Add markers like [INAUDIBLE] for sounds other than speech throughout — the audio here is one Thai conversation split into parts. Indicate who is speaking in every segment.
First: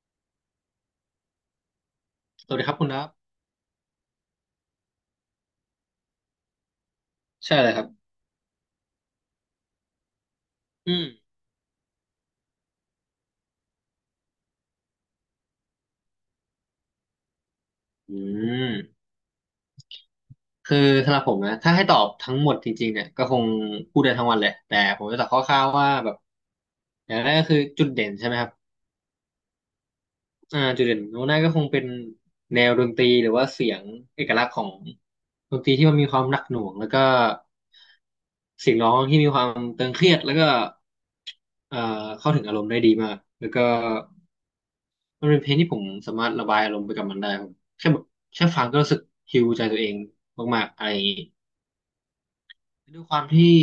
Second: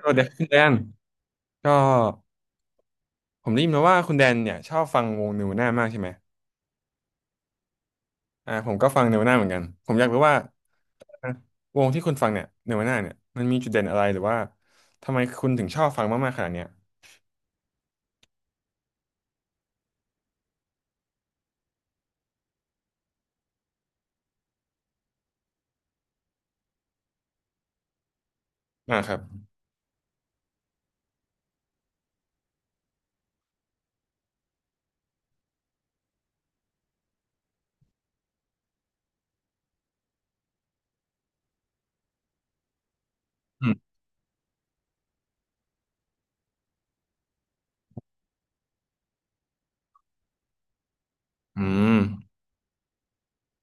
Speaker 1: สวัสดีครับคุณแดนก็
Speaker 2: สวัสดีครับคุณครับ
Speaker 1: ผมได้ยินมาว่าคุณแดนเนี่ยชอบฟังวงเนวน่ามากใช่ไหม
Speaker 2: ใช่เลยครับ
Speaker 1: ผมก็ฟังเนวน่าเหมือนกันผมอยากรู้ว่า
Speaker 2: อืม
Speaker 1: วงที่คุณฟังเนี่ยเนวน่าเนี่ยมันมีจุดเด่นอะไรหรือว่าทำไมคุณถึงชอบฟังมากๆขนาดเนี้ย
Speaker 2: อืมคือสำหรับผมนะถ้าให้ตอบทั้งหมดจริงๆเนี่ยก็คงพูดได้ทั้งวันแลยแต่ผมจะตอบคร่าวๆว่าแบบอย่างแรกก็คือจุดเด่นใช่ไหมครับ
Speaker 1: อ่าครับ
Speaker 2: อ่าจุดเด่นของหน้าก็คงเป็นแนวดนตรีหรือว่าเสียงเอกลักษณ์ของดนตรีที่มันมีความหนักหน่วงแล้วก็เสียงร้องที่มีความตึงเครียดแล้วก็เอ่อเข้าถึงอารมณ์ได้ดีมากแล้วก็
Speaker 1: อืม
Speaker 2: มันเป็นเพลงที่ผมสามารถระบายอารมณ์ไปกับมันได้ผมแค่แบบแค่ฟังก็รู้สึกฮีลใจตัวเองมากๆอะไรอย่างนี้
Speaker 1: อืม
Speaker 2: ด้วยความที่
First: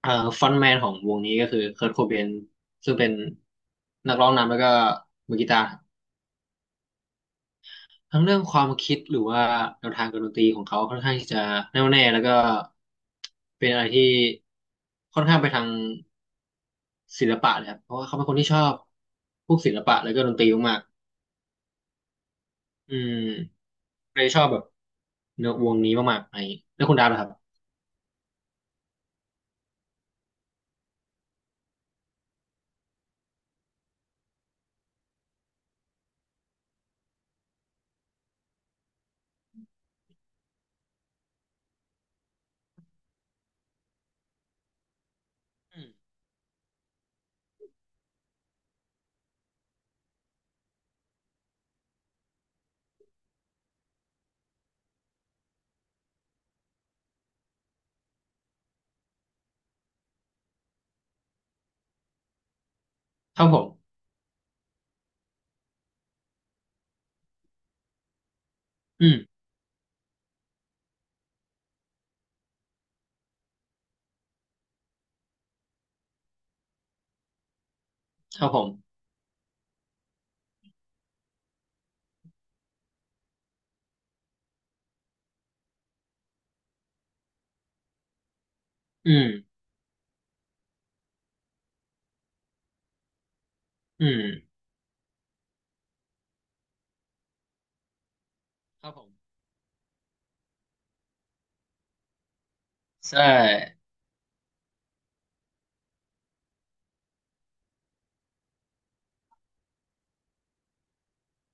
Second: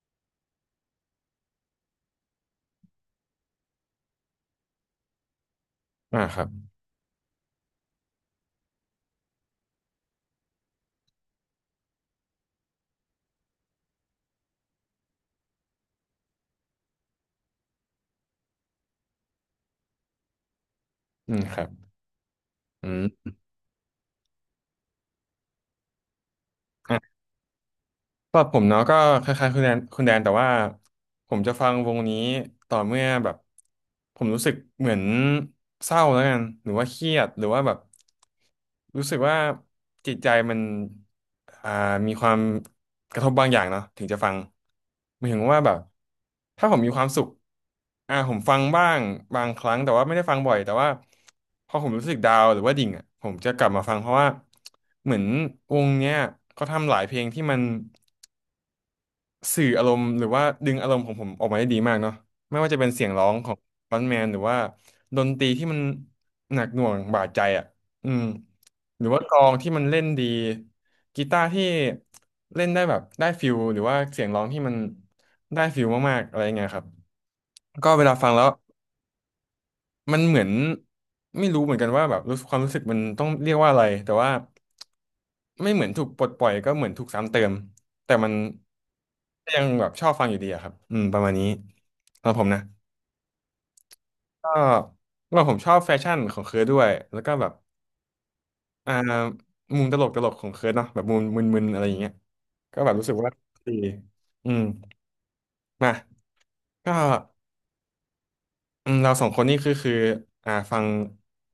Speaker 2: เอ่อฟอนต์แมนของวงนี้ก็คือเคิร์ตโคเบนซึ่งเป็นนักร้องนำแล้วก็มือกีตาร์
Speaker 1: อ่าครับ
Speaker 2: ทั้งเรื่องความคิดหรือว่าแนวทางการดนตรีของเขาค่อนข้างที่จะแน่วแน่แล้วก็เป็นอะไรที่ค่อนข้างไปทางศิลปะเลยครับเพราะว่าเขาเป็นคนที่ชอบพวกศิลปะแล้วก็ดนตรีมาก
Speaker 1: อืมครับอื
Speaker 2: ๆอืม
Speaker 1: ม
Speaker 2: เลยชอบแบบเนื้อวงนี้มากๆอะไรอย่างงี้แล้วคุณดาบล่ะครับ
Speaker 1: สำหรับผมเนาะก็คล้ายๆคุณแดนแต่ว่าผมจะฟังวงนี้ต่อเมื่อแบบผมรู้สึกเหมือนเศร้าแล้วกันหรือว่าเครียดหรือว่าแบบรู้สึกว่าจิตใจมันอ่ามีความกระทบบางอย่างเนาะถึงจะฟังหมายถึงว่าแบบ
Speaker 2: อืม
Speaker 1: ถ้าผมมีความสุขผมฟังบ้างบางครั้งแต่ว่าไม่ได้ฟังบ่อยแต่ว่าพอผมรู้สึกดาวน์หรือว่าดิ่งอ่ะผมจะกลับมาฟังเพราะว่าเหมือนวงเนี้ยเขาทำหลายเพลงที่มัน สื่ออารมณ์หรือว่าดึงอารมณ์ของผมออกมาได้ดีมากเนาะไม่ว่าจะเป็นเสียงร้อง
Speaker 2: เท่า
Speaker 1: ขอ
Speaker 2: ผ
Speaker 1: ง
Speaker 2: ม
Speaker 1: ฟรอนต์แมนหรือว่าดนตรีที่มันหนักหน่วงบาดใจอ่ะอืมหรื
Speaker 2: อื
Speaker 1: อ
Speaker 2: ม
Speaker 1: ว่ากลองที่มันเล่นดีกีตาร์ที่เล่นได้แบบได้ฟิลหรือว่าเสียงร้องที่มันได้ฟิลมากๆอะไรเงี้ยครับก็เวลาฟังแล้
Speaker 2: เท่า
Speaker 1: ว
Speaker 2: ผม
Speaker 1: มันเหมือนไม่รู้เหมือนกันว่าแบบรู้สึกความรู้สึกมันต้องเรียกว่าอะไรแต่ว่า ไม่เหมือนถูกปลดปล่อยก็เหมือนถูกซ้ำเติมแต่มัน
Speaker 2: อืม
Speaker 1: ก็ยังแบบชอบฟังอยู่ดีอะครับอืมประมาณนี้สำหรับผมนะ
Speaker 2: อืม
Speaker 1: ก็ว่าผมชอบแฟชั่นของเคิร์ดด้วยแล้วก็แบบ
Speaker 2: เท่า
Speaker 1: อ่า
Speaker 2: ผม
Speaker 1: มุมตลกตลกของเคิร์ดเนาะแบบมุมมึนๆอะไรอย่างเงี้ยก็แบบรู้สึก
Speaker 2: ใช่
Speaker 1: ว่าดีอืมมาก็อืมเราสองคนนี่คือฟัง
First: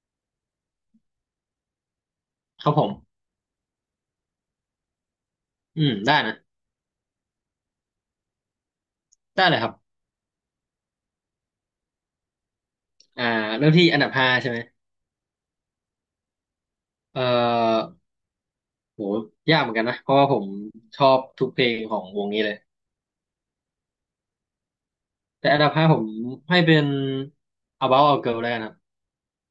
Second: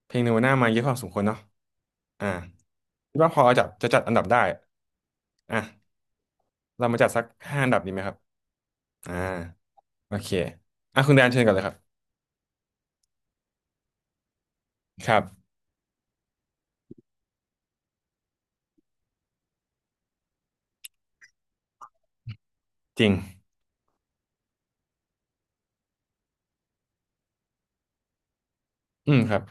Speaker 1: เพลงเนวาน่ามาเยอะพอสมควรเนาะอ่า
Speaker 2: เท่าผม
Speaker 1: คิดว่าพอจะจัดอันดับได้อ่ะ
Speaker 2: อืมได้นะ
Speaker 1: เรามาจัดสักห้าอันดับดีไหมครับอ่า
Speaker 2: ได้เลยครับ
Speaker 1: โอเคอ่ะคุณแดนเชิญก่อนเลยครับ
Speaker 2: อ่าเริ่มที่อันดับห้าใช่ไหม
Speaker 1: ครับ
Speaker 2: เอ่อโหยากเหมือนกันนะ เพราะว่าผมชอบทุกเพลงของวงนี้เลย
Speaker 1: จริง
Speaker 2: แต่อันดับห้าผมให้เป็น About a Girl แล้วกันครับ
Speaker 1: อืมครับ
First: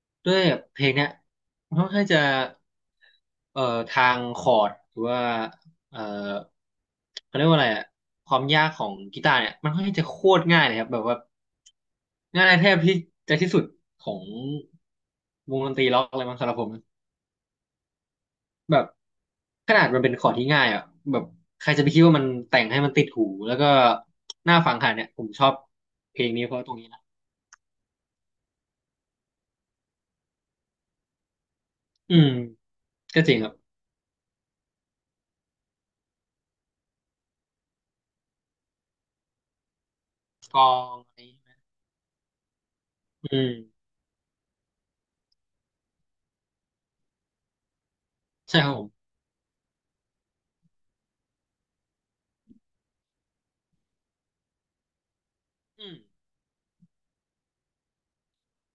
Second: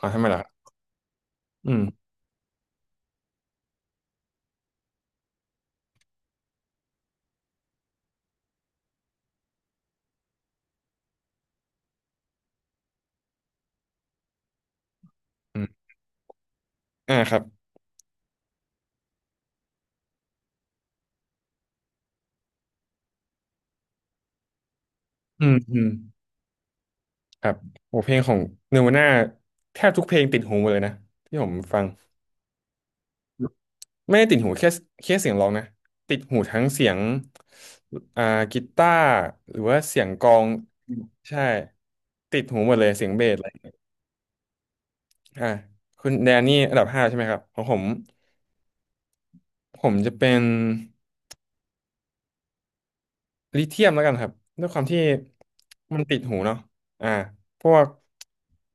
Speaker 1: อ๋อทำไม
Speaker 2: ด้ว
Speaker 1: ล่ะค
Speaker 2: ย
Speaker 1: รับ
Speaker 2: เพลงเนี้ย
Speaker 1: อื
Speaker 2: มัน
Speaker 1: ม
Speaker 2: ค่อนข้างจะเอ่อทางคอร์ดหรือว่าเอ่อเขาเรียกว่าอะไรอะความยากของกีตาร์เนี่ยมันค่อนข้างจะโคตรง่ายเลยครับแบบว่าง่ายแทบที่จะที่สุดของว
Speaker 1: อื
Speaker 2: ง
Speaker 1: ม
Speaker 2: ดนตรีล็อกอะไรมังสำหรับผมนะ
Speaker 1: อ่าครับ
Speaker 2: แบบขนาดมันเป็นคอร์ดที่ง่ายอ่ะแบบใครจะไปคิดว่ามันแต่งให้มันติดหูแล้วก็น่าฟังขนาดเนี่ยผมช
Speaker 1: อื
Speaker 2: อบ
Speaker 1: มอืม
Speaker 2: เพลงนี้เพราะตรงนี้นะ
Speaker 1: ครับโอ้เพลงของเนวาน่าแทบทุกเพลงติดหูหมดเลยนะที่ผมฟัง
Speaker 2: อืมก็จริงครับ
Speaker 1: ไม่ได้ติดหูแค่เสียงร้องนะติดหูทั้งเสียงอ่ากีตาร์หรือว่าเสียงกลอง
Speaker 2: กลองอะไรอย่าง
Speaker 1: ใช่
Speaker 2: งี้ใช่ไหม
Speaker 1: ติดหูหมดเลยเสียงเบ
Speaker 2: อื
Speaker 1: สอะไร
Speaker 2: ม
Speaker 1: อ่าคุณแดนนี่อันดับห้าใช่ไหมครับของผม
Speaker 2: ใช่ครับผม
Speaker 1: ผมจะเป็น ลิเธียมแล้วกันครับด้วยความที่
Speaker 2: อืม
Speaker 1: มันติดหูเนาะอ่าพวก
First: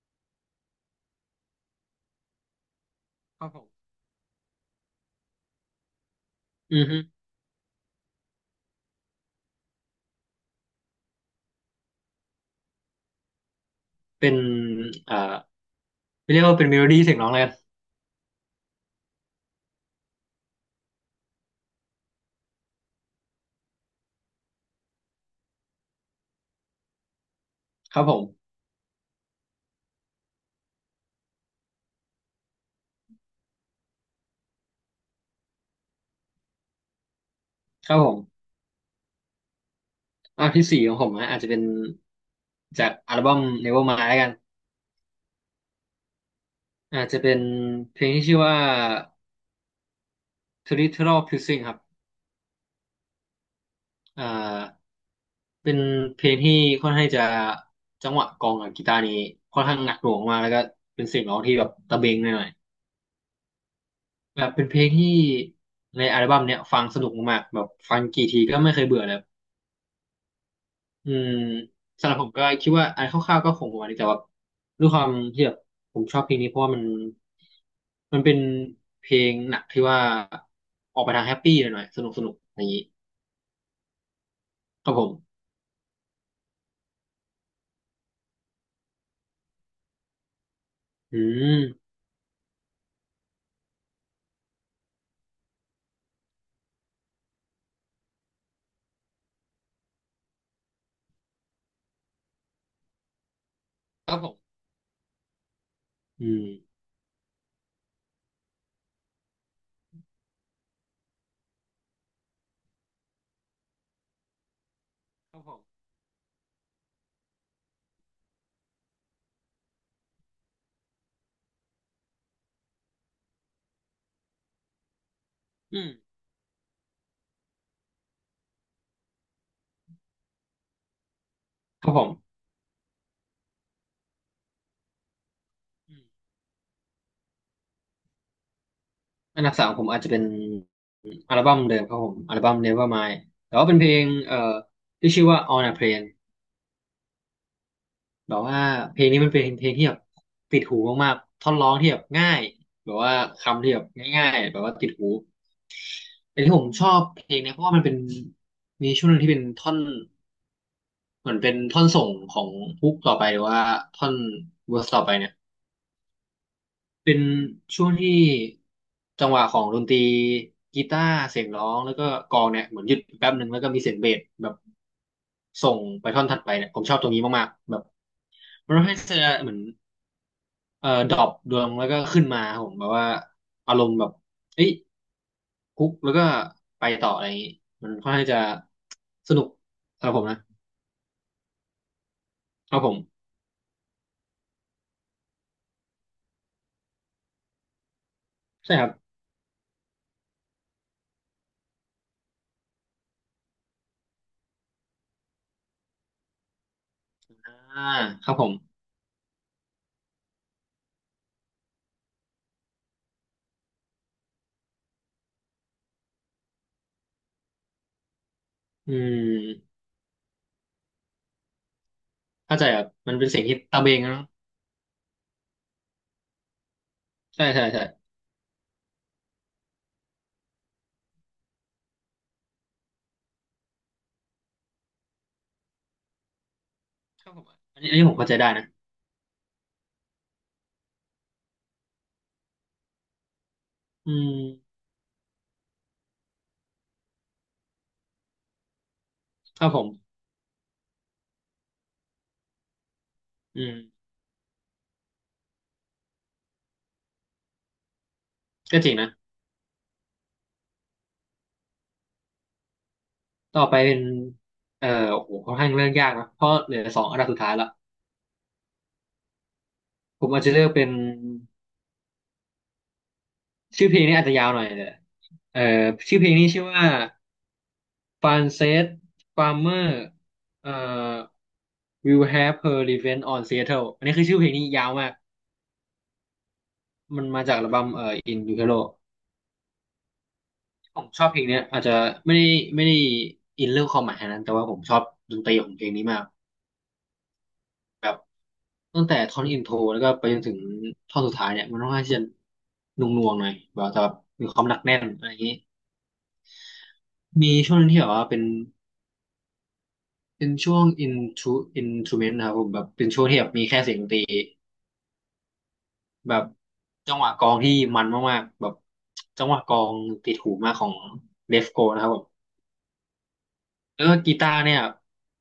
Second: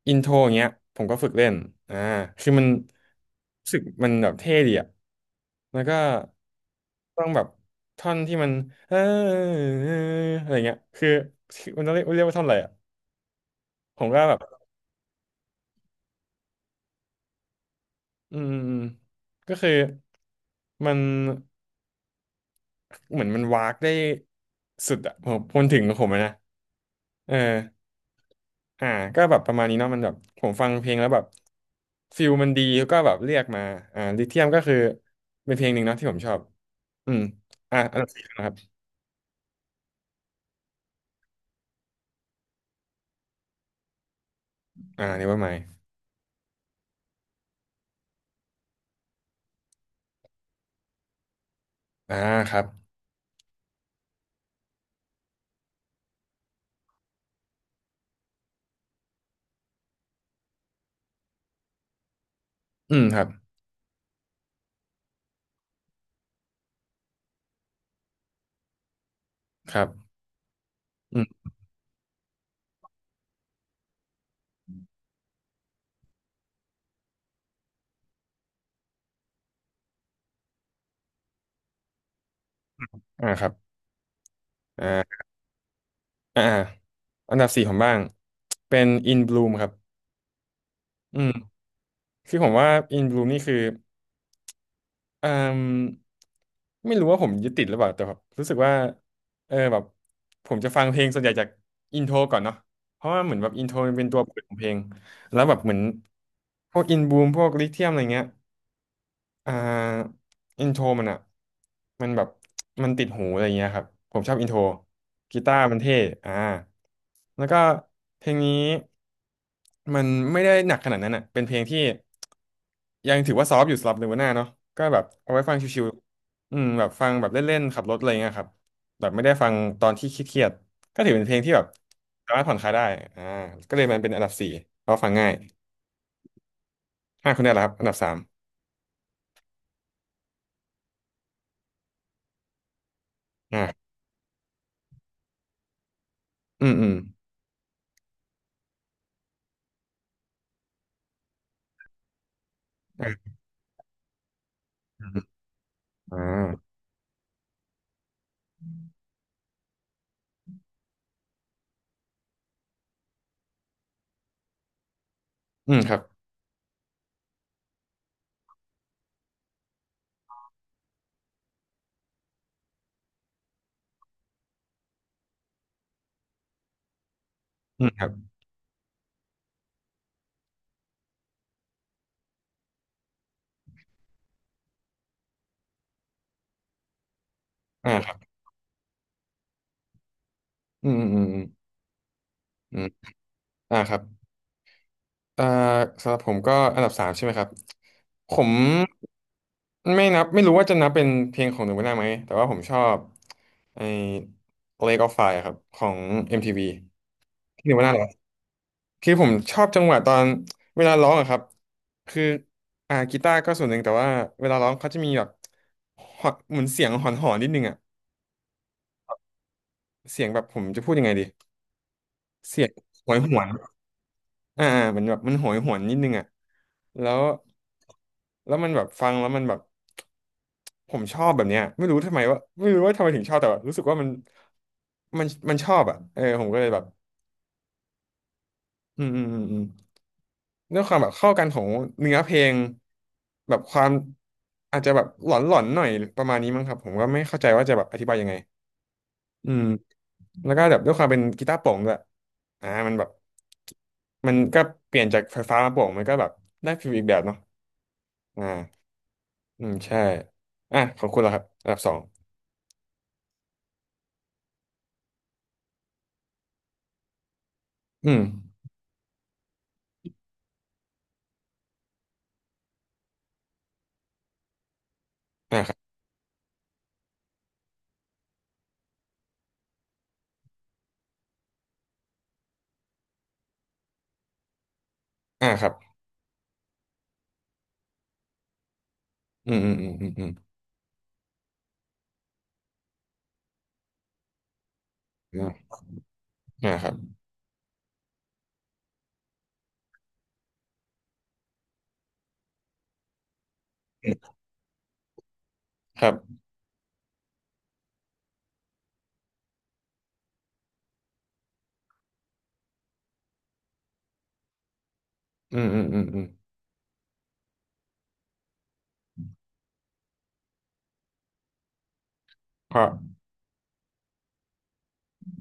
Speaker 1: อินโทรอย่างเงี้ยผมก็ฝึกเล่นอ่าคือมัน
Speaker 2: ครับผ
Speaker 1: รู้สึก
Speaker 2: ม
Speaker 1: มันแบบเท่ดีอะแล้วก็
Speaker 2: อือฮึ
Speaker 1: ต้องแบบท่อนที่มันเอออะไรเงี้ยคือมันต้องเรียกว่าท่อนอะไรอะผมก็
Speaker 2: เป็
Speaker 1: แบ
Speaker 2: น
Speaker 1: บ
Speaker 2: เอ่อไม่เรียกว่าเป็นเมโลดี้เสียงร้องเลยกัน
Speaker 1: อืมอืมก็คือมันเหมือนมันวากได้สุดอะผมมันถึงของผมอะนะเออ
Speaker 2: ครับผม
Speaker 1: อ่าก็แบบประมาณนี้เนาะมันแบบผมฟังเพลงแล้วแบบฟิลมันดีก็แบบเรียกมาลิเทียมก็คือเป็นเพลงหนึ่งเนาะที่ผมชอบอืมอ่า
Speaker 2: ค
Speaker 1: อั
Speaker 2: รับ
Speaker 1: นดั
Speaker 2: ผ
Speaker 1: บสี่
Speaker 2: ม
Speaker 1: นะครับ
Speaker 2: อ่ะที่สี่ของผมนะอาจจะเป็นจากอัลบั้ม Nevermind แล้วกัน
Speaker 1: อ่า n นเวอร์ม
Speaker 2: อาจจะเป็นเพลงที่ชื่อว่า Territorial Pulsing ครับ
Speaker 1: อ่าครับ
Speaker 2: อ่าเป็นเพลงที่ค่อนข้างจะจังหวะกลองกับกีตาร์นี้ค่อนข้างหนักหน่วงมากแล้วก็เป็นเสียงร้องที่แบบตะเบงหน่อย
Speaker 1: อืมครับ
Speaker 2: ๆแบบเป็นเพลงที่ในอัลบั้มเนี้ยฟังสนุกมากๆแบบฟังกี่ทีก็ไม่เคยเบื่อเลย
Speaker 1: ครับ
Speaker 2: อื
Speaker 1: อื
Speaker 2: ม
Speaker 1: ม
Speaker 2: สำหรับผมก็คิดว่าอันคร่าวๆก็คงประมาณนี้แต่ว่าด้วยความที่แบบผมชอบเพลงนี้เพราะว่ามันเป็นเพลงหนักที่ว่าออกไปทางแฮปปี้หน่อยๆสนุกสนุกอย่างนี้
Speaker 1: อ่าครับอ่
Speaker 2: ครับผ
Speaker 1: า
Speaker 2: ม
Speaker 1: อ่าอาอันดับสี่ผมบ้างเป็น In Bloom ครับอื
Speaker 2: อื
Speaker 1: ม
Speaker 2: ม
Speaker 1: คือผมว่า In Bloom นี่คือ เอ่มไม่รู้ว่าผมยึดติดหรือเปล่าแต่แบบรู้สึกว่าแบบผมจะฟังเพลงส่วนใหญ่จากอินโทรก่อนเนาะเพราะว่าเหมือนแบบอินโทรมันเป็น
Speaker 2: ครั
Speaker 1: ตั
Speaker 2: บ
Speaker 1: ว
Speaker 2: ผ
Speaker 1: เปิดขอ
Speaker 2: ม
Speaker 1: งเพลงแล้วแบบเหมือน
Speaker 2: อืม
Speaker 1: พวกอินบูมพวกลิเทียมอะไรเงี้ย อ่าอินโทรมันอ่ะมันแบบมันติดหูอะไรเงี้ยครับผมชอบอินโทร
Speaker 2: ค
Speaker 1: กี
Speaker 2: รับผ
Speaker 1: ตา
Speaker 2: ม
Speaker 1: ร์มันเท่อ่าแล้วก็เพลงนี้มันไม่ได้หนักขนาดนั้นอ่ะเป็นเพลงที่ยังถือว่าซอฟต์อยู่สำหรับเลเวาน่าเนาะก็แบบเอาไว้ฟัง
Speaker 2: อื
Speaker 1: ชิว
Speaker 2: ม
Speaker 1: ๆอืมแบบฟังแบบเล่นๆขับรถอะไรเงี้ยครับแบบไม่ได้ฟังตอนที่เครียดๆก็ถือเป็นเพลงที่แบบ
Speaker 2: ครับผ
Speaker 1: สา
Speaker 2: ม
Speaker 1: มารถผ่อนคลายได้อ่าก็เลยมันเป็นอันดับสี่เพราะฟังง่าย
Speaker 2: อืม
Speaker 1: ห้าคนได้แล้วครับอันดับสาม
Speaker 2: อันดับสามของผมอาจจะเป็นอัลบั้มเดิมครับผมอัลบั้ม Nevermind แต่ว่าเป็นเพ
Speaker 1: อ่า
Speaker 2: ลงที่ชื่อว่า On a Plane
Speaker 1: อืมอืม
Speaker 2: แบบว่าเพลงนี้มันเป็นเพลงที่แบบติดหูมากๆท่อนร้องที่แบบง่ายแบบว่าคำที่แบบง่ายๆแบบว่าติดหู
Speaker 1: อ่
Speaker 2: แต่ที่ผม
Speaker 1: า
Speaker 2: ชอบเพลงเนี้ยเพราะว่ามันเป็นมีช่วงหนึงที่เป็นท่อนเหมือนเป็นท่อนส่งของฮุกต่อไปหรือว่าท่อนเวอร์สต่อไปเนี่ย
Speaker 1: อืมครับ
Speaker 2: เป็นช่วงที่จังหวะของดนตรีกีตาร์เสียงร้องแล้วก็กลองเนี่ยเหมือนหยุดแป๊บหนึ่งแล้วก็มีเสียงเบสแบบส่งไปท่อนถัดไปเนี่ยผมชอบตรงนี้มากๆแบ
Speaker 1: อื
Speaker 2: บ
Speaker 1: มครับ
Speaker 2: มันทำให้เธอเหมือน ดรอปดวงแล้วก็ขึ้นมาครับผมแบบว่าอารมณ์แบบเอ้ยคุกแล้วก็ไปต่ออะไรอย่างนี้มั
Speaker 1: อ่า
Speaker 2: น
Speaker 1: ค
Speaker 2: ค่อน
Speaker 1: รั
Speaker 2: ข้าง
Speaker 1: บ
Speaker 2: จะสนุกสำหรับผมนะ
Speaker 1: อืมอืมอืม
Speaker 2: ค
Speaker 1: อื
Speaker 2: รับ
Speaker 1: ม
Speaker 2: ผม
Speaker 1: อ่าครับอ่าสำหรับผมก็อันดับสามใช่ไหมครับ ผม
Speaker 2: ใช่ครับ
Speaker 1: ไม่นับไม่รู้ว่าจะนับเป็นเพลงของหนูไม่งวันได้ไหมแต่ว่าผมชอบไอ้ Lake of Fire ครับของ MTV ทีวีที่หนู
Speaker 2: อ่า
Speaker 1: ไม่งวันได้เหรอ
Speaker 2: ครับผม
Speaker 1: คือผมชอบจังหวะตอนเวลาร้องอะครับคือกีตาร์ก็ส่วนหนึ่งแต่ว่าเวลาร้องเขาจะมีแบบหอนเหมือนเสียงหอนๆนนิดนึงอะ
Speaker 2: อืม
Speaker 1: เสียงแบบผมจะพูดยังไงดี
Speaker 2: เข้า
Speaker 1: เสี
Speaker 2: ใจ
Speaker 1: ยง
Speaker 2: ครับ
Speaker 1: ห
Speaker 2: มั
Speaker 1: ว
Speaker 2: น
Speaker 1: ย
Speaker 2: เป็
Speaker 1: ห
Speaker 2: นเสี
Speaker 1: ว
Speaker 2: ยง
Speaker 1: น
Speaker 2: ที่ตะเบงนะ
Speaker 1: เหมือนแบบมันโหยหวนนิดนึงอ่ะแล้ว
Speaker 2: ใช่ใช่ใช่
Speaker 1: แล้วมันแบบฟังแล้วมันแบบผมชอบแบบเนี้ยไม่รู้ทำไมว่าไม่รู้ว่าทำไมถึงชอบแต่แบบรู้สึกว่ามันมันชอบอ่ะเออผมก็เลยแบบ
Speaker 2: ครับผมอันนี้อันนี้ผมเข้าใจได้นะ
Speaker 1: อืมอืมอืมอืมด้วยความแบบเข้ากันของเนื้อเพลงแบบความ
Speaker 2: อืม
Speaker 1: อาจจะแบบหลอนหลอนหน่อยประมาณนี้มั้งครับผมก็ไม่เข้าใจว่าจะแบบอธิบายยังไงอื
Speaker 2: ค
Speaker 1: ม
Speaker 2: รับผม
Speaker 1: แล้วก็แบบด้วยความเป็นกีตาร์โปร่งด้วยมันแบบ
Speaker 2: อืม
Speaker 1: มันก็เปลี่ยนจากไฟฟ้ามาโปร่งมันก็แบบได้ฟีลอีกแบบเนาะ อ
Speaker 2: ก็จ
Speaker 1: ่า
Speaker 2: ริงนะ
Speaker 1: อืมใช่อ่ะขอบคุณแล้วครับอันดับสอง
Speaker 2: ต่อไปเป็นโอ้โหค่อนข้างเรื่องยากนะเพราะเหลือสองอันดับสุดท้ายละ
Speaker 1: อืม
Speaker 2: ผมอาจจะเลือกเป็น ชื่อเพลงนี้อาจจะยาวหน่อยแต่
Speaker 1: อ่า
Speaker 2: เอ่อ
Speaker 1: ครับ
Speaker 2: ชื่อเพลงนี้ชื่อว่า Frances Farmer เอ่อ Will Have Her Revenge on Seattle อันนี้คือชื่อเพลงนี้ยาวมาก
Speaker 1: อ่าครับ
Speaker 2: มันมาจากอัลบั้มIn Utero
Speaker 1: อืม อืม อืม อืมอืม
Speaker 2: ผมชอบเพลงเนี้ยอาจจะไม่ได้ไม่ได้อินเรื่องความหมายขนาดนั้นแต่ว่าผมชอบด
Speaker 1: อื
Speaker 2: นต
Speaker 1: ม
Speaker 2: รีของเพลงนี้มาก
Speaker 1: อ่าครับ
Speaker 2: แบบตั้งแต่ท่อนอินโทรแล้วก็ไปจนถึงท่อนสุดท้ายเนี่ยมันค่อนข้างที่จะหน่วงๆหน่อยแบบแต่แบบ
Speaker 1: อืม
Speaker 2: มีความหนักแน่นอะไรอย่างนี้
Speaker 1: ครับ
Speaker 2: มีช่วงหนึงที่แบบว่าเป็นช่วง intro instrument นะครับผมแบบเป็นช่วงที่แบบมีแค่เสียงดนตรี
Speaker 1: อืมอืมอืมอืม
Speaker 2: แบบจังหวะกลองที่มันมากๆแบบจังหวะกลองติดหูมากของเลฟโกนะครับผม
Speaker 1: เพราะ
Speaker 2: แล้วก็กีตาร์เนี่ย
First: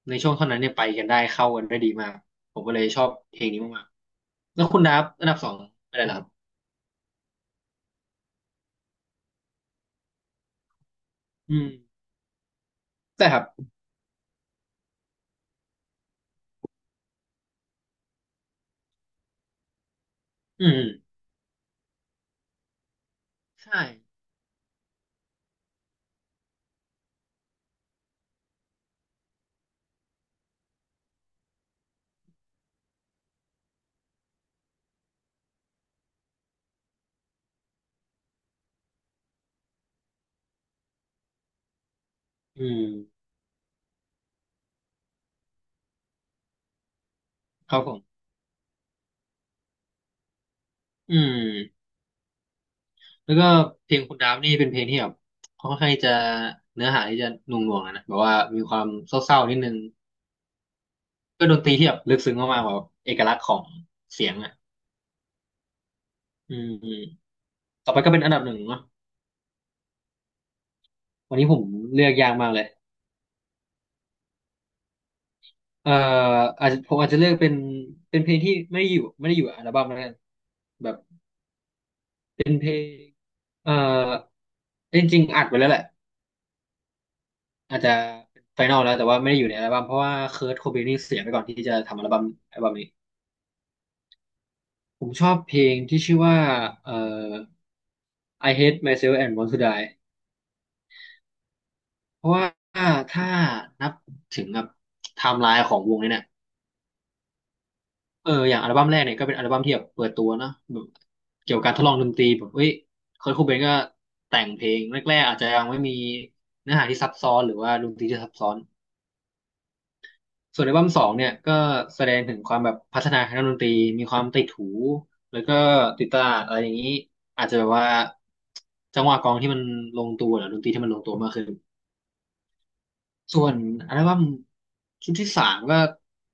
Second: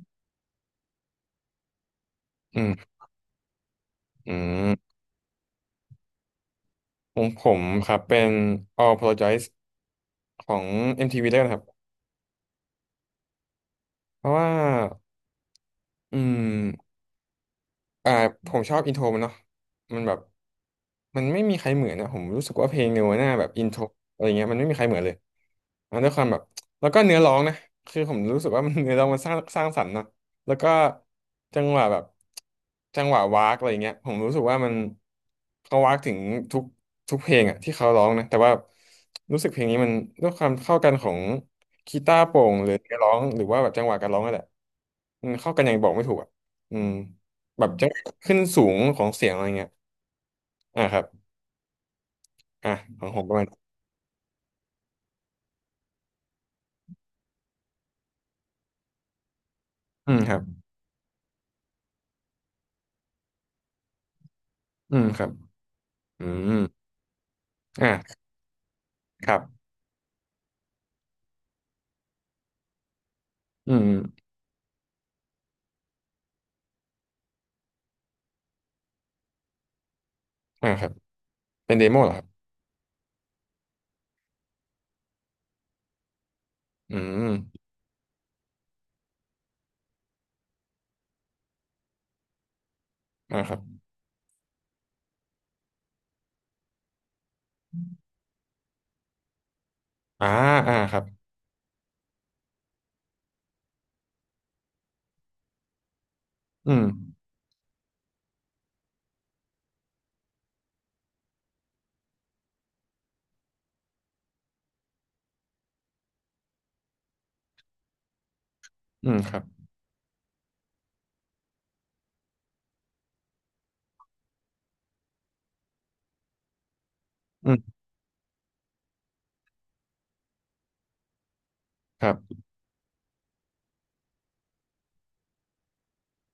Speaker 2: ในช่วงเท่านั้นเนี่ยไปกันได้เข้ากันได้ดีมากผ
Speaker 1: อื
Speaker 2: มก็
Speaker 1: ม
Speaker 2: เลยชอบเพลงนี้มาก
Speaker 1: อื
Speaker 2: ๆแล้วคุณดั
Speaker 1: ม
Speaker 2: บอันดับสองอะไรล่ะครับ
Speaker 1: ของผมครับเป็น All Apologize ของ MTV ได้วกันะค
Speaker 2: อื
Speaker 1: รั
Speaker 2: ม
Speaker 1: บ
Speaker 2: ใช่ครับ
Speaker 1: เพราะว่า อืม อ่าผมชอบอินโทรมันเนาะมันแบบ
Speaker 2: อืม
Speaker 1: มันไม่มีใครเหมือนนะผมรู้สึกว่าเพลงเนวาน่าแบบอินโท
Speaker 2: ใช่
Speaker 1: รอะไรเงี้ยมันไม่มีใครเหมือนเลยด้วยความแบบแล้วก็เนื้อร้องนะคือผมรู้สึกว่า [LAUGHS] มัน [LAUGHS] เนื้อร้องมันสร้างสรรค์เนาะแล้วก็จังหวะแบบจังหวะวากอะไรเงี้ยผมรู้สึกว่ามันเขาวากถึงทุกทุกเพลงอะที่เขาร้องนะแต่ว่ารู้สึกเพลงนี้มันด้วยความเข้ากันของกีตาร์โปร่งห
Speaker 2: อื
Speaker 1: รือ
Speaker 2: ม
Speaker 1: เนื้อร้องหรือว่าแบบจังหวะการร้องนั่นแหละมันเข้ากันอย่างบอกไม่ถูกอะอืม แบบ
Speaker 2: ครับ
Speaker 1: จะ
Speaker 2: ผม
Speaker 1: ขึ้นสูงของเสียงอะไรเงี้ยอ่าครับ
Speaker 2: อืม
Speaker 1: อ่าของผมป
Speaker 2: แล้
Speaker 1: ระ
Speaker 2: ว
Speaker 1: มาณ
Speaker 2: ก็เพลงคุณดามนี่เป็นเพลงที่แบบค่อนข้างจะเนื้อหาที่จะหน่วงๆอะนะแบบว่ามีความเศร้าๆนิดนึง
Speaker 1: อืมครับ
Speaker 2: ก็ดนตรีที่แบบลึกซึ้งมากๆแบบเอกลักษณ์ของเสียงอ่ะ
Speaker 1: อืมครับ อืม
Speaker 2: อืมอืมต่อไปก็
Speaker 1: อ่า
Speaker 2: เป็นอันดับหนึ่งเนาะ
Speaker 1: ครับ
Speaker 2: วันนี้ผมเลือกยากมากเลย
Speaker 1: อืม
Speaker 2: เอ่ออาจจะผมอาจจะเลือกเป็นเพลงที่ไม่ได้อยู่อัลบั้มแล้วกัน
Speaker 1: อ่าค
Speaker 2: แบ
Speaker 1: รับ
Speaker 2: บ
Speaker 1: เป็นเดโมเหรอครับ
Speaker 2: เป็นเพลงเอ่อจริงๆอัดไว้แล้วแหละ
Speaker 1: อืม
Speaker 2: อาจจะเป็นไฟนอลแล้วแต่ว่าไม่ได้อยู่ในอัลบั้มเพราะว่าเคิร์ตโคเบนนี่เสียไปก่อนที่จะทำอัลบั้มนี้
Speaker 1: อ่าครับ
Speaker 2: ผมชอบเพลงที่ชื่อว่าเอ่อ I Hate Myself and Want to Die
Speaker 1: อ่าอ่าครับ
Speaker 2: เพราะว่าถ้านับถึงแบบไทม์ไลน์ของวงนี้เนี่ย
Speaker 1: อืม
Speaker 2: เอออย่างอัลบั้มแรกเนี่ยก็เป็นอัลบั้มที่แบบเปิดตัวเนอะแบบเกี่ยวกับการทดลองดนตรีแบบเอ้ยเคิร์ทโคเบนก็แต่งเพลงแรกๆอาจจะยังไม่มีเนื้อหาที่ซับซ้อนหรือว่าดนตรีที่ซับซ้อน
Speaker 1: อืมครับ
Speaker 2: ส่วนอัลบั้มสองเนี่ยก็แสดงถึงความแบบพัฒนาทางด้านดนตรีมีความติดหูแล้วก็ติดตลาดอะไรอย่างนี้อาจ
Speaker 1: อื
Speaker 2: จะแบบ
Speaker 1: ม
Speaker 2: ว่าจังหวะกลองที่มันลงตัวหรือดนตรีที่มันลงตัวมากขึ้น
Speaker 1: ครับ
Speaker 2: ส่วนอัลบั้มชุดที่สามก็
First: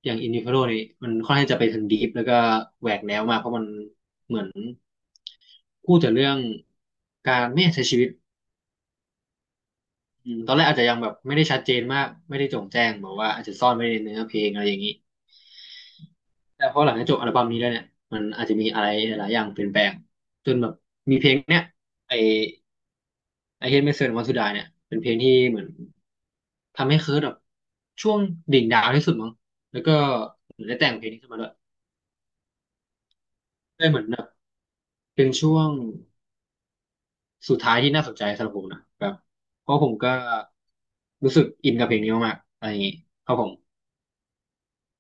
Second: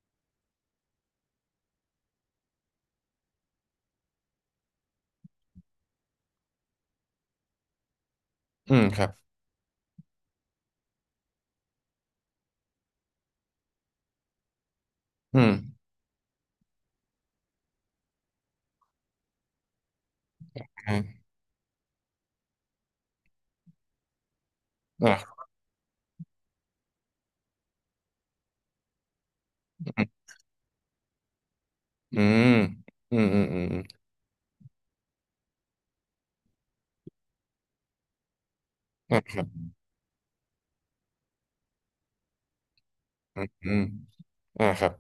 Speaker 2: อย่าง Individual นี่มันค่อนข้างจะไปทางดีฟแล้วก็แหวกแนวมากเพราะมันเหมือนพูดแต่เรื่องการไม่ใช้ชีวิต
Speaker 1: อืมครับ
Speaker 2: อืมตอนแรกอาจจะยังแบบไม่ได้ชัดเจนมากไม่ได้โจ่งแจ้งบอกว่าอาจจะซ่อนไว้ในเนื้อเพลงอะไรอย่างนี้
Speaker 1: อืม
Speaker 2: แต่พอหลังจากจบอัลบั้มนี้แล้วเนี่ยมันอาจจะมีอะไรหลายอย่างเปลี่ยนแปลงจนแบบมี
Speaker 1: อ่า
Speaker 2: เพลงเนี่ยไอไอเฮดเมสเซนวันสุดาเนี่ยเป็นเพลง
Speaker 1: อ่า
Speaker 2: ที่เหมือนทำให้เคิร์ตแบบช่วงดิ่งดาวที่สุดมั้งแล้วก็เหมือนได้แต่งเพลงนี้ขึ้นมาด้วย
Speaker 1: อืมอืมอืมอืมอืม
Speaker 2: ได้เหมือนแบบเป็นช่วงสุดท้ายที่น่าสนใจสำหรับผมนะแบบ
Speaker 1: อ่าครับ
Speaker 2: เพราะผมก็รู้สึกอินกับเพลงนี้มากๆอะไรอย่างนี้ครับ
Speaker 1: อื
Speaker 2: ผ
Speaker 1: ม
Speaker 2: ม
Speaker 1: อืมอ่าครับ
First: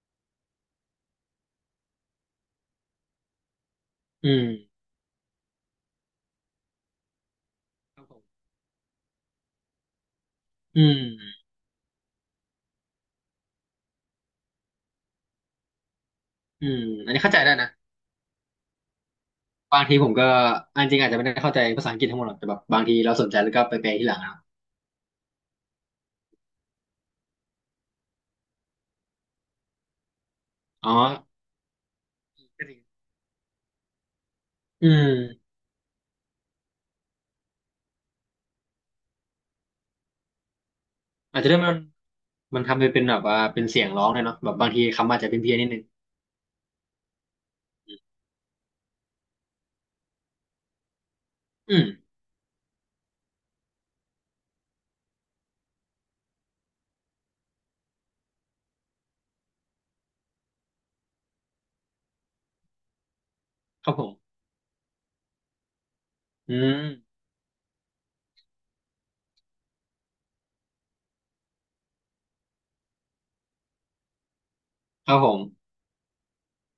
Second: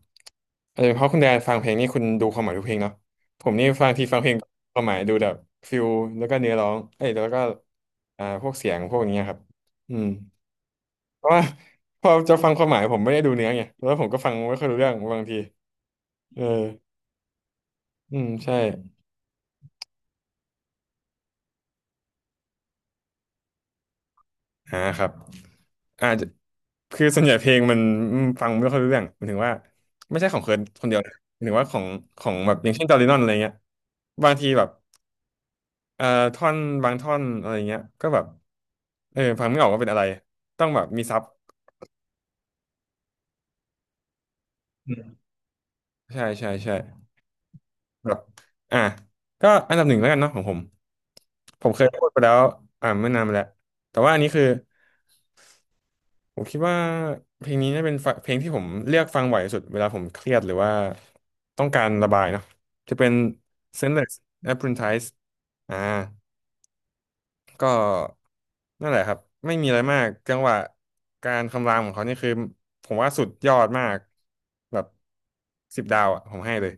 Speaker 1: เออเพราะคุณแดนฟังเพลงนี่คุณดูความหมายทุกเพลงเนาะผมนี่ฟังทีฟังเพล
Speaker 2: อื
Speaker 1: ง
Speaker 2: ม
Speaker 1: ความหมายดูแบบฟิลแล้วก็เนื้อร้องเอ้ยแล้วก็อ่าพวกเสียงพวกนี้ครับอืม
Speaker 2: อื
Speaker 1: เพราะว่า
Speaker 2: ม
Speaker 1: พอจะฟังความหมายผมไม่ได้ดูเนื้อไงแล้วผมก็ฟังไม่ค่อยรู้เรื่องบางทีเออ
Speaker 2: อืมอันนี้เข้าใจได้นะ
Speaker 1: อืมใช่
Speaker 2: บางทีผมก็อันจริงอาจจะไม่ได้เข้าใจภาษาอังกฤษทั้งหมดหรอกแต่แบบบางทีเราสนใจแล้วก็ไปแปลที่หลังนะ
Speaker 1: อ่าครับอาจจะคือส่วนใหญ่เพลงมันอืมฟังไม่ค่อยรู้เรื่องหมายถึงว่าไม่ใช่ของเคิร์นคน
Speaker 2: อ๋อ
Speaker 1: เดียวนะหมายถึงว่าของขอ
Speaker 2: ก็
Speaker 1: งแบบอย่า
Speaker 2: จ
Speaker 1: ง
Speaker 2: ริง
Speaker 1: เช่นจอร์ดินดนอะไรเงี้ยบางทีแบบ
Speaker 2: อืม
Speaker 1: เอ่อท่อนบางท่อนอะไรเงี้ยก็แบบเออฟังไม่ออกว่าเป็นอะไรต้องแบบมีซับ
Speaker 2: อาจจะได้มันมันทำไปเป็นแบบว่าเป็นเสียงร้องเลยเนาะแบบบางที
Speaker 1: อื
Speaker 2: คำ
Speaker 1: ม
Speaker 2: อาจจะเป็นเพี้ยนๆนิดนึง
Speaker 1: ใช่แบบอ่ะก็อันดับหนึ่งแล้วกันเนาะของผมผม
Speaker 2: อื
Speaker 1: เค
Speaker 2: ม
Speaker 1: ยพูดไปแล้วอ่าเมื่อนานมาแล้วแต่ว่าอันนี้คือผมคิดว่าเพลงนี้น่าเป็นฟะเพลงที่ผมเลือกฟังบ่อยที่สุดเวลาผมเครียดหรือว่าต้องการระบายเนาะจะเป็น
Speaker 2: ครับผ
Speaker 1: Senseless
Speaker 2: ม
Speaker 1: Apprentice อ่า
Speaker 2: อืม
Speaker 1: ก็นั่นแหละครับไม่มีอะไรมากจังหวะการคำรามของเขานี่คือผมว่าสุดยอดมากแบบ
Speaker 2: ครับผม
Speaker 1: 10 ดาวอ่ะผมให้เลย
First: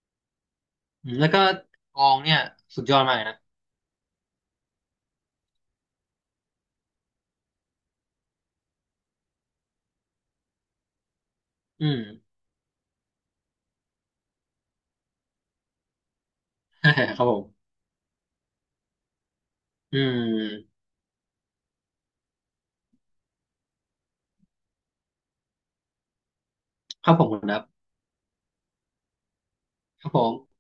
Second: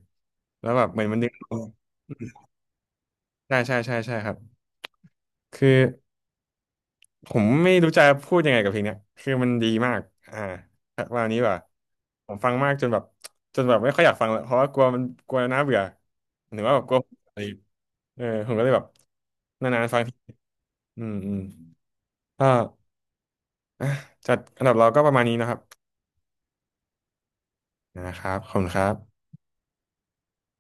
Speaker 1: แล้วแบบเหมือ
Speaker 2: อื
Speaker 1: น
Speaker 2: ม
Speaker 1: มันดึ
Speaker 2: แล้ว
Speaker 1: ง
Speaker 2: ก็
Speaker 1: เรา
Speaker 2: กลองเนี่ยสุดยอดมากเลยนะ
Speaker 1: ใช่ครับคือผมไม่รู้จะพูดยังไงกับเพลงเนี้ยคือมันดีมากอ่าวันนี้ว่า
Speaker 2: อืม
Speaker 1: ผมฟังมากจนแบบจนแบบไม่ค่อยอยากฟังแล้วเพราะว่ากลัวมันกลัวน่าเบื่อหรือว่าแบบกลัว
Speaker 2: [LAUGHS] ครับ
Speaker 1: อะ
Speaker 2: ผ
Speaker 1: ไร
Speaker 2: ม
Speaker 1: เออผมก็เลยแบบนานๆ
Speaker 2: อื
Speaker 1: ฟังที
Speaker 2: ม
Speaker 1: อืมอืมก็อ่ะจัดอันดับเราก็ประมาณนี้นะครับ
Speaker 2: ครับผมคุณครับ
Speaker 1: นะครับขอบคุณครับ
Speaker 2: ครับผม